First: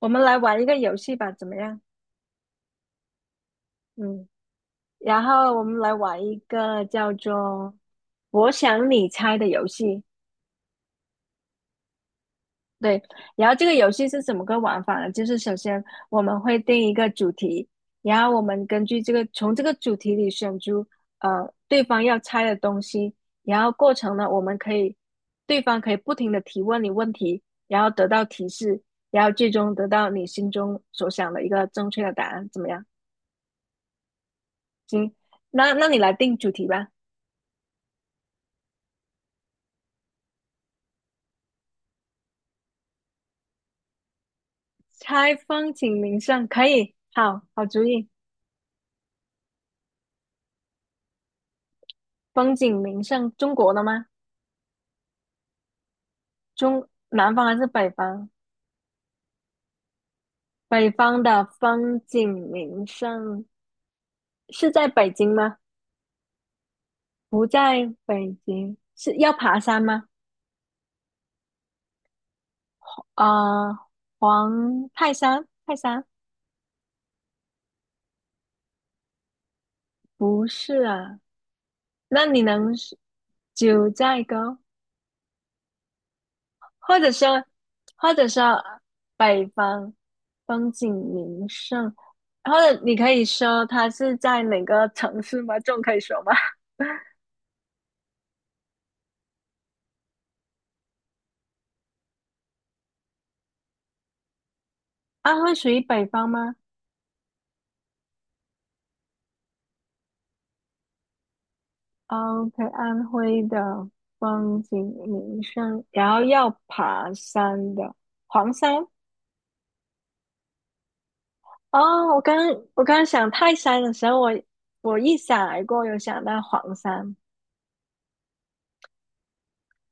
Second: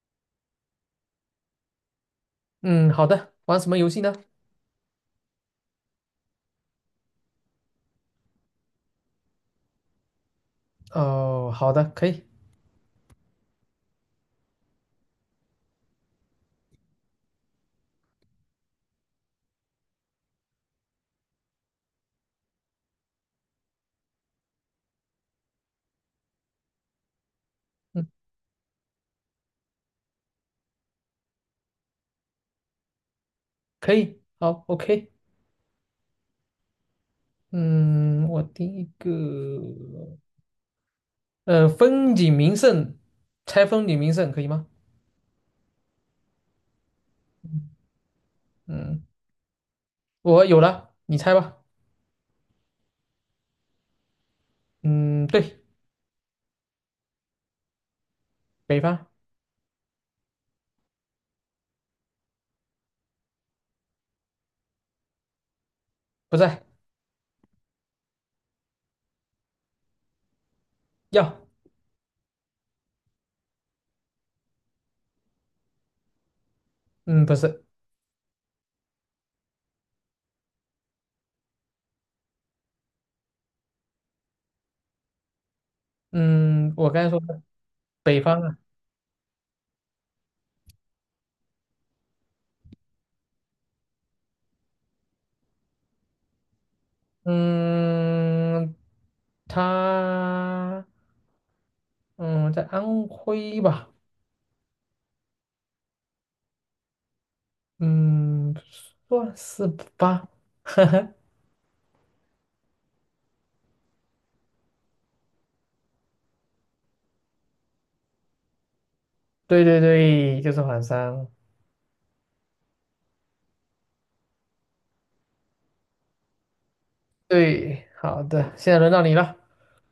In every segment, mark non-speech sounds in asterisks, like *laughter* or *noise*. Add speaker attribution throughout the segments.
Speaker 1: 我们来玩一个游戏吧，怎么样？
Speaker 2: 嗯，好的，玩什么游戏呢？
Speaker 1: 嗯，我们来玩一个叫做“我想你猜”的游戏。
Speaker 2: 哦，好的，可以，
Speaker 1: 对，然后这个游戏是怎么个玩法呢？就是首先我们会定一个主题，然后我们根据这个从这个主题里选出对方要猜的东西，然后过程呢，我们可以对方可以不停的提问你问题，然后得
Speaker 2: 嗯，
Speaker 1: 到提示，然后最终得到你心中所想的一个正确的答案，怎么样？
Speaker 2: 可以，好，OK，
Speaker 1: 行，那你来定主题吧。
Speaker 2: 嗯，我第一个，风景名胜，猜风景名胜可以吗？
Speaker 1: 猜风景名胜可以，好好主意。
Speaker 2: 嗯，我有了，你猜吧。
Speaker 1: 风景名胜，中国的吗？
Speaker 2: 嗯，对，
Speaker 1: 中南方还是北方？
Speaker 2: 北方。
Speaker 1: 北方的风景名胜是在北京吗？
Speaker 2: 不在。
Speaker 1: 不在北京，是要爬山吗？
Speaker 2: 要。
Speaker 1: 啊，黄泰山，泰山
Speaker 2: 嗯，不是。
Speaker 1: 不是啊。那你能是九寨沟？
Speaker 2: 嗯，我
Speaker 1: 或
Speaker 2: 刚
Speaker 1: 者
Speaker 2: 才说的
Speaker 1: 说，或
Speaker 2: 北
Speaker 1: 者
Speaker 2: 方啊。
Speaker 1: 说北方风景名胜，或者你可以说它是在哪个城市吗？这种可以说吗？
Speaker 2: 嗯，他，嗯，在安徽吧。
Speaker 1: *laughs* 安徽属于北方吗
Speaker 2: 嗯，算是吧。*laughs* 哈。
Speaker 1: ？OK,安徽的风景名胜，然后要爬山的黄山。
Speaker 2: 对对对，就是缓三。
Speaker 1: 哦，我刚想泰山的时候，我一闪而过，有想到黄山。
Speaker 2: 对，好的，现在轮到你了。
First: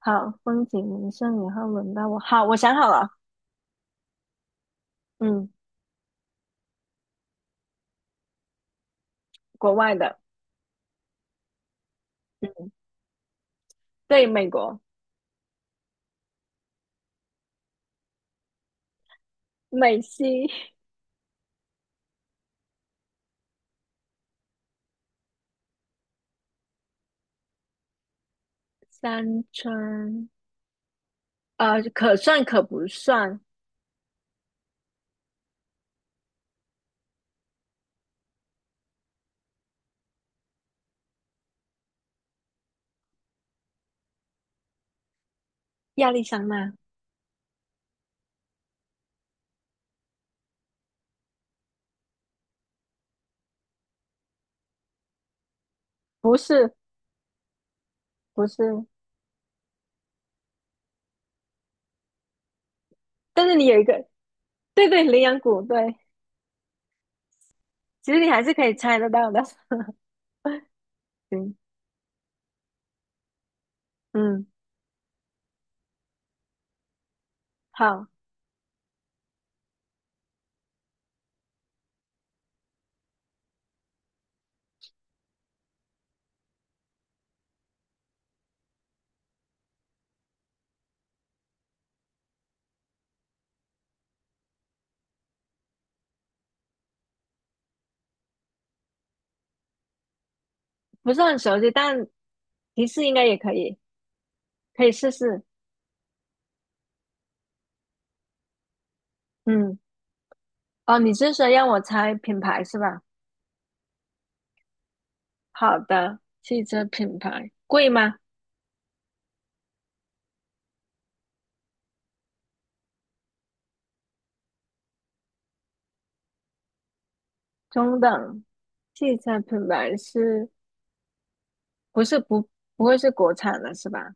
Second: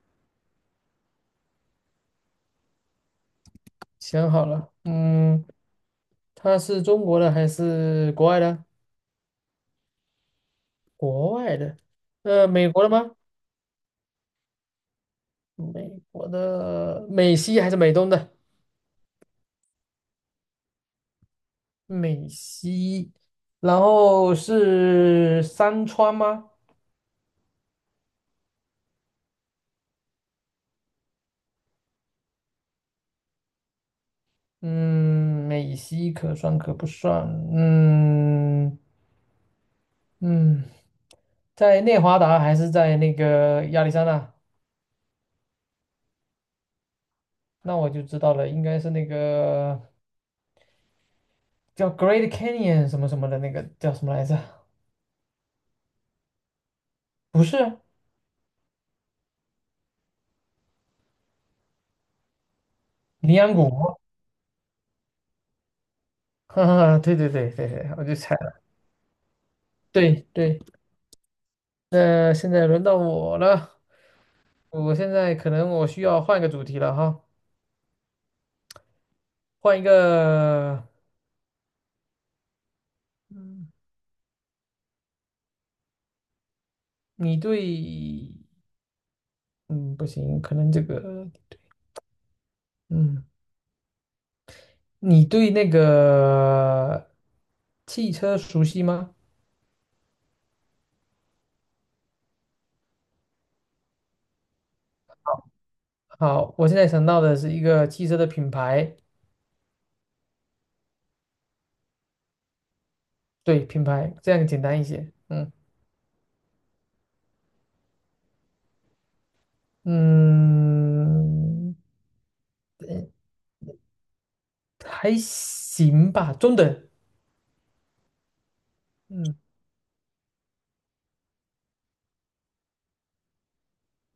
Speaker 1: 好，风景名胜，然后轮到我。好，我想好了，
Speaker 2: 想好了，嗯，
Speaker 1: 嗯，
Speaker 2: 它是中国的还是国外的？
Speaker 1: 国外的。
Speaker 2: 国外的，美
Speaker 1: 嗯。
Speaker 2: 国的吗？
Speaker 1: 对，美国
Speaker 2: 美国的，美西还是美东的？
Speaker 1: 美西
Speaker 2: 美西，然后是山川吗？
Speaker 1: 三川，可算可不算
Speaker 2: 嗯，美西可算可不算？嗯，嗯，在内华达还是在那个亚利桑那？
Speaker 1: 亚利桑那？
Speaker 2: 那我就知道了，应该是那个叫 Great Canyon 什么什么的那个叫什么来着？
Speaker 1: 不是，
Speaker 2: 不是，
Speaker 1: 不是，
Speaker 2: 羚
Speaker 1: 但是
Speaker 2: 羊
Speaker 1: 你有一
Speaker 2: 谷。
Speaker 1: 个，对对，羚羊谷，对，
Speaker 2: *laughs* 哈哈，*laughs* 对对对对对，我
Speaker 1: 其
Speaker 2: 就
Speaker 1: 实你
Speaker 2: 猜
Speaker 1: 还是
Speaker 2: 了。
Speaker 1: 可以猜得到的。*laughs*
Speaker 2: 对对。
Speaker 1: 行，
Speaker 2: 那现在轮到我了，
Speaker 1: 嗯，
Speaker 2: 我现在可能我需要换个主题了哈，
Speaker 1: 好，
Speaker 2: 换一个，嗯，你对，嗯，不行，可能这个，嗯，你对那个汽车熟悉吗？
Speaker 1: 不是很熟悉，但提示应该也可以，可以试试。
Speaker 2: 好，我现在想到的是一个汽车的品牌。
Speaker 1: 嗯，哦，你是说让我猜品牌是吧？
Speaker 2: 对，品牌，这样简单一些，嗯。
Speaker 1: 好的，汽车品牌贵吗？
Speaker 2: 嗯，还行吧，中等。
Speaker 1: 中等，汽
Speaker 2: 嗯，
Speaker 1: 车品牌是不是不不会是国产的是吧？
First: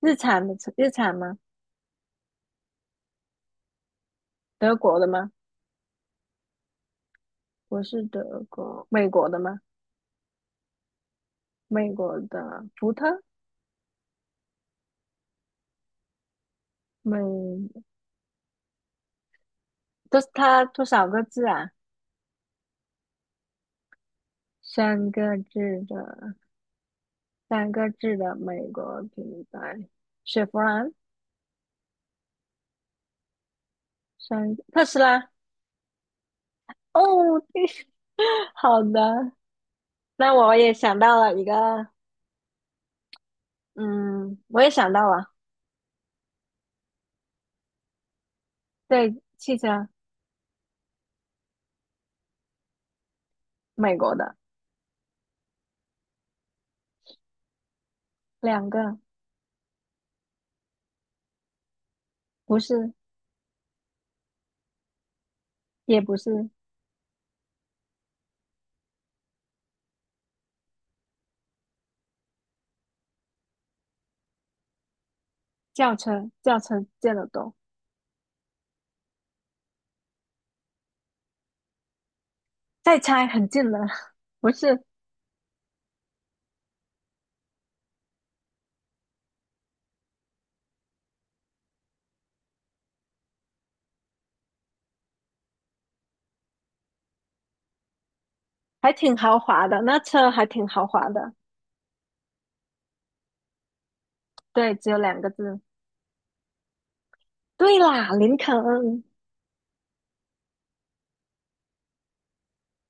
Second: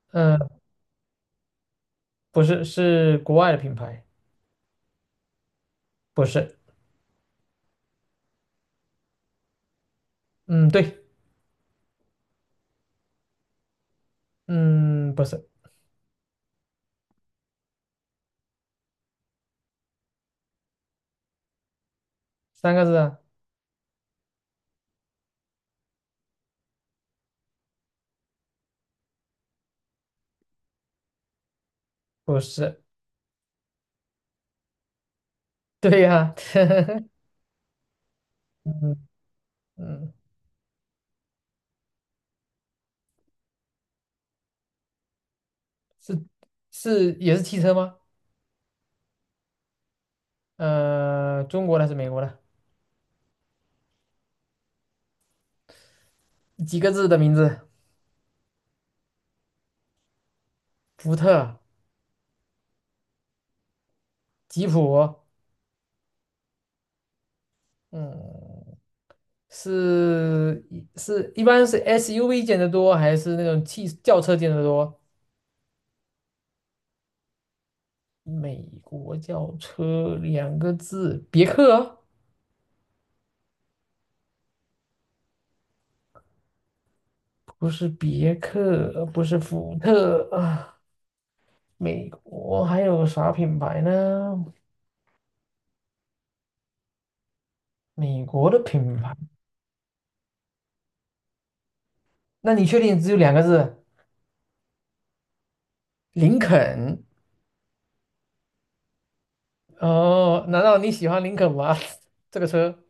Speaker 1: 日产
Speaker 2: 呃，
Speaker 1: 的日产吗？
Speaker 2: 不是，是国外的品牌。
Speaker 1: 德国的吗？
Speaker 2: 不是。
Speaker 1: 不是德国，美国的吗？
Speaker 2: 嗯，对。
Speaker 1: 美国的福特，
Speaker 2: 嗯，不是。
Speaker 1: 美都是它多少个字啊？
Speaker 2: 三个字啊。
Speaker 1: 三个字的，三个字的美国品牌，雪佛兰，
Speaker 2: 不是。
Speaker 1: 三特斯拉。
Speaker 2: 对呀、*laughs*
Speaker 1: 哦，对 *laughs* 好
Speaker 2: 嗯，
Speaker 1: 的，
Speaker 2: 嗯，
Speaker 1: 那我也想到了一个，嗯，我也想到了，
Speaker 2: 是是也是汽车吗？
Speaker 1: 对，汽车，
Speaker 2: 中国的还是美国的？
Speaker 1: 美国的
Speaker 2: 几个字的名字？
Speaker 1: 两个，
Speaker 2: 福特、
Speaker 1: 不是，
Speaker 2: 吉普。
Speaker 1: 也不是，
Speaker 2: 嗯，是是一般是 SUV 见得多，还是那种汽轿车见得多？
Speaker 1: 轿车，轿车见得多。
Speaker 2: 美国轿车两个字，别克啊。
Speaker 1: 再猜很近了，*laughs* 不是，
Speaker 2: 不是别克，不是福特啊。美国还有啥品牌呢？美国的
Speaker 1: 还
Speaker 2: 品
Speaker 1: 挺
Speaker 2: 牌。
Speaker 1: 豪华的，那车还挺豪华的。
Speaker 2: 那你确定只有两个字？
Speaker 1: 对，只有两个字。
Speaker 2: 林肯。
Speaker 1: 对啦，林肯
Speaker 2: 哦，难道你喜欢林肯吗？*laughs* 这个车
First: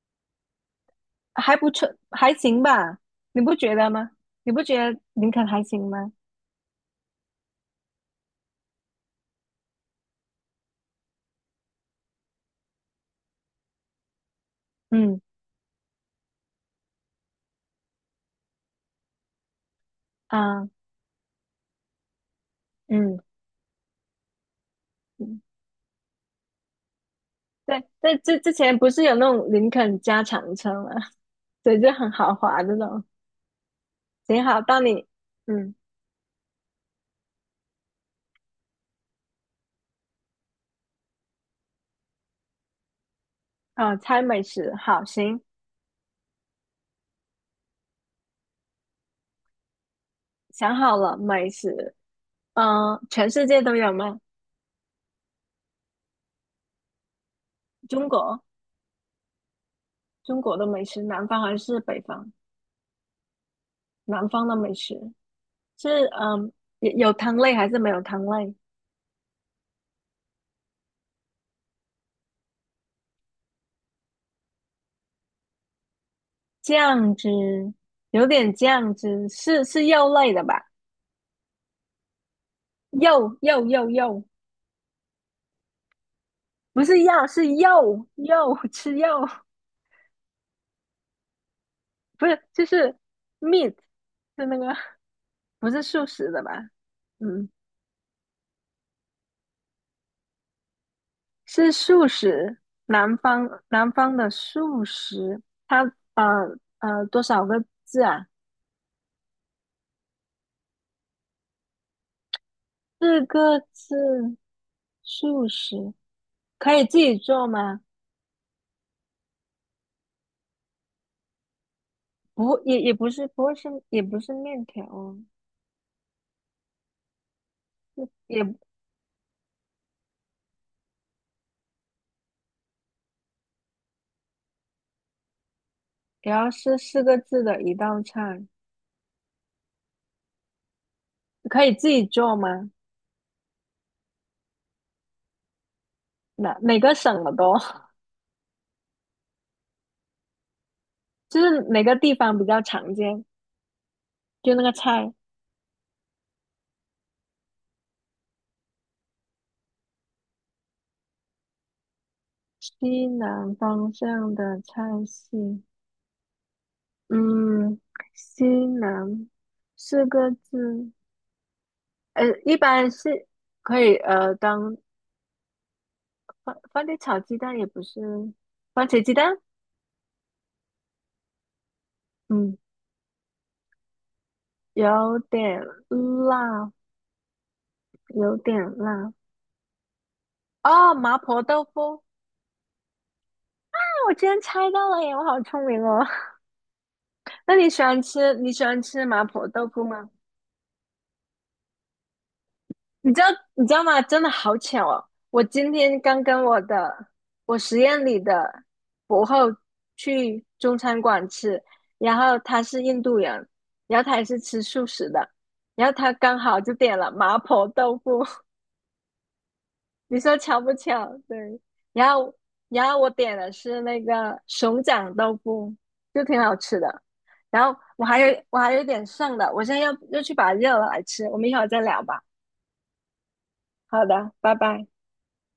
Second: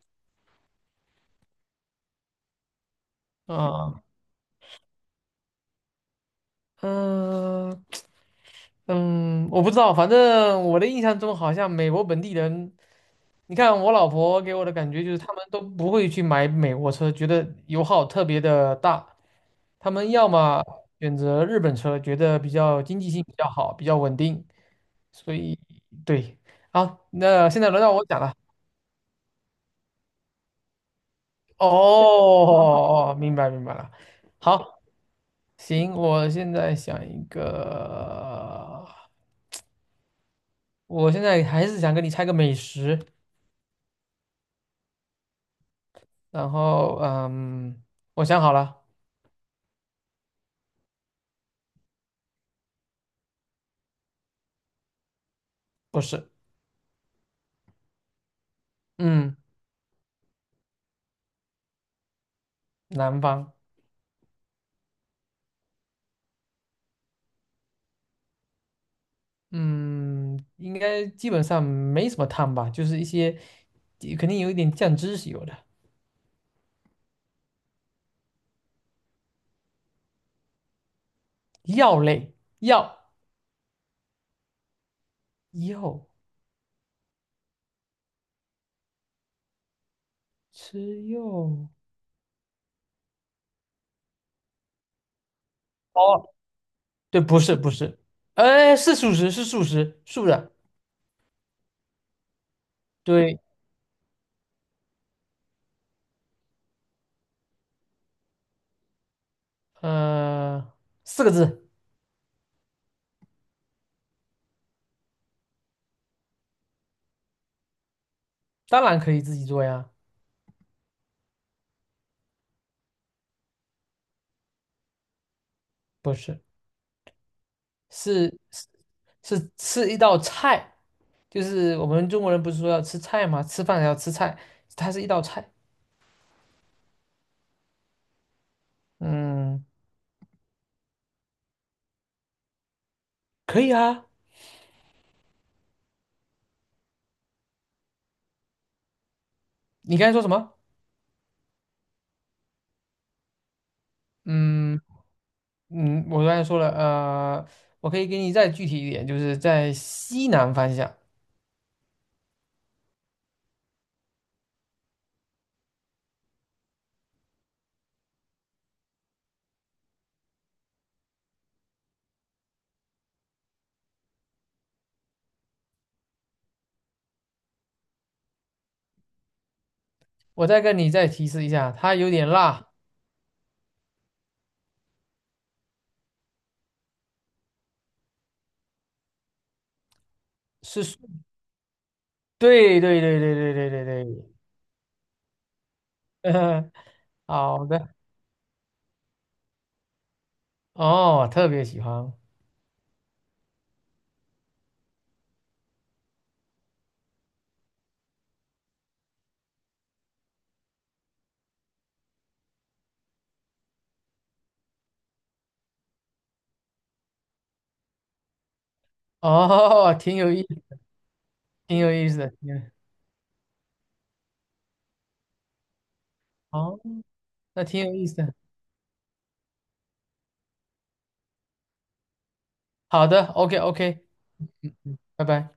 Speaker 1: 还不错，还行吧？你不觉得
Speaker 2: 啊。
Speaker 1: 吗？你不觉得林肯还行吗？
Speaker 2: 嗯，嗯，我不知道，反正我的印象中好像美国本地人，你看我老婆给我的感觉就是，
Speaker 1: 嗯
Speaker 2: 他们都不会去买美国车，觉得油耗特别的大。他们要么
Speaker 1: 啊，
Speaker 2: 选择日本车，觉得比较经济
Speaker 1: 嗯
Speaker 2: 性比较好，比较稳定。所
Speaker 1: 嗯，
Speaker 2: 以，对，好，那现在轮
Speaker 1: 对，
Speaker 2: 到我
Speaker 1: 在
Speaker 2: 讲了。
Speaker 1: 之前不是有那种林肯加长车吗？*laughs*
Speaker 2: 哦，
Speaker 1: 对，就很豪华那种。
Speaker 2: 哦哦哦，明白明白了。
Speaker 1: 行，好，到
Speaker 2: 好，
Speaker 1: 你，嗯，
Speaker 2: 行，我现在想一个，我现在还是想跟你猜个美食。
Speaker 1: 啊，猜美食，好，行，
Speaker 2: 然后，嗯，我想好了。
Speaker 1: 想好了，美食，嗯、全世界都有吗？
Speaker 2: 不是。
Speaker 1: 中国。
Speaker 2: 嗯，
Speaker 1: 中国的美食，南方还是北方？
Speaker 2: 南方。
Speaker 1: 南方的美食是嗯，有汤类还是没有汤类？
Speaker 2: 嗯，应该基本上没什么汤吧，就是一些肯定有一点酱汁是有的。
Speaker 1: 酱汁有点酱汁，是肉类的吧？
Speaker 2: 药类。药。
Speaker 1: 肉肉肉肉，
Speaker 2: 药。
Speaker 1: 不是药是肉肉吃肉，
Speaker 2: 吃药。
Speaker 1: 不是就是 meat 是那个不是素
Speaker 2: 哦，
Speaker 1: 食的吧？
Speaker 2: 对，不
Speaker 1: 嗯，
Speaker 2: 是不是。哎，是素食，是素食，素的。
Speaker 1: 是素食，南
Speaker 2: 对。
Speaker 1: 方南方的素食，它呃多少个字啊？
Speaker 2: 呃，四个字。
Speaker 1: 四个字，素食可以自己做吗？
Speaker 2: 当然可以自己做呀。
Speaker 1: 不，也不是，不会是，也不是面条哦，
Speaker 2: 不是，是
Speaker 1: 也
Speaker 2: 是是吃一道菜，就是我们中国人不是说要吃菜吗？吃饭要吃菜，它是一道菜。
Speaker 1: 也要是四个字的一道菜，
Speaker 2: 嗯，
Speaker 1: 可以自己做吗？
Speaker 2: 可以啊。
Speaker 1: 哪个省的多？*laughs*
Speaker 2: 你刚才说什么？
Speaker 1: 就是哪个地方比较常见，就那个
Speaker 2: 嗯，
Speaker 1: 菜，
Speaker 2: 我刚才说了，我可以给你再具体一点，就是在西南方向。
Speaker 1: 西南方向的菜系，嗯，西南四个字，呃，一般是可以当番茄炒鸡蛋，也不是番茄鸡蛋，
Speaker 2: 我再跟你再提示一下，它有点
Speaker 1: 嗯。
Speaker 2: 辣。
Speaker 1: 有点辣，有点辣。哦，
Speaker 2: 是。
Speaker 1: 麻婆豆腐。
Speaker 2: 对对对对对对对对
Speaker 1: 那我居
Speaker 2: 对。
Speaker 1: 然猜到了耶！我好聪明哦。
Speaker 2: *laughs*
Speaker 1: *laughs* 那
Speaker 2: 好
Speaker 1: 你喜
Speaker 2: 的。
Speaker 1: 欢吃你喜欢吃麻婆豆腐吗？
Speaker 2: 哦，特别喜欢。
Speaker 1: 你知道你知道吗？真的好巧哦！我今天刚跟我实验里的博后去中餐馆吃，然后他是印度人，然后他也是吃素食的，然后他刚好就点了麻婆豆腐。
Speaker 2: 哦，挺
Speaker 1: 你
Speaker 2: 有
Speaker 1: 说
Speaker 2: 意，
Speaker 1: 巧不巧？对，
Speaker 2: 挺有意
Speaker 1: 然
Speaker 2: 思的，
Speaker 1: 后
Speaker 2: 挺有。
Speaker 1: 然后我点的是那个熊掌豆腐，就挺好吃
Speaker 2: 哦，
Speaker 1: 的。然
Speaker 2: 那
Speaker 1: 后
Speaker 2: 挺有意思的。
Speaker 1: 我还有一点剩的，我现在要去把它热了来吃。我们一会儿再聊吧。
Speaker 2: 好的，OK
Speaker 1: 好
Speaker 2: OK，
Speaker 1: 的，拜
Speaker 2: 嗯
Speaker 1: 拜。
Speaker 2: 嗯，拜拜。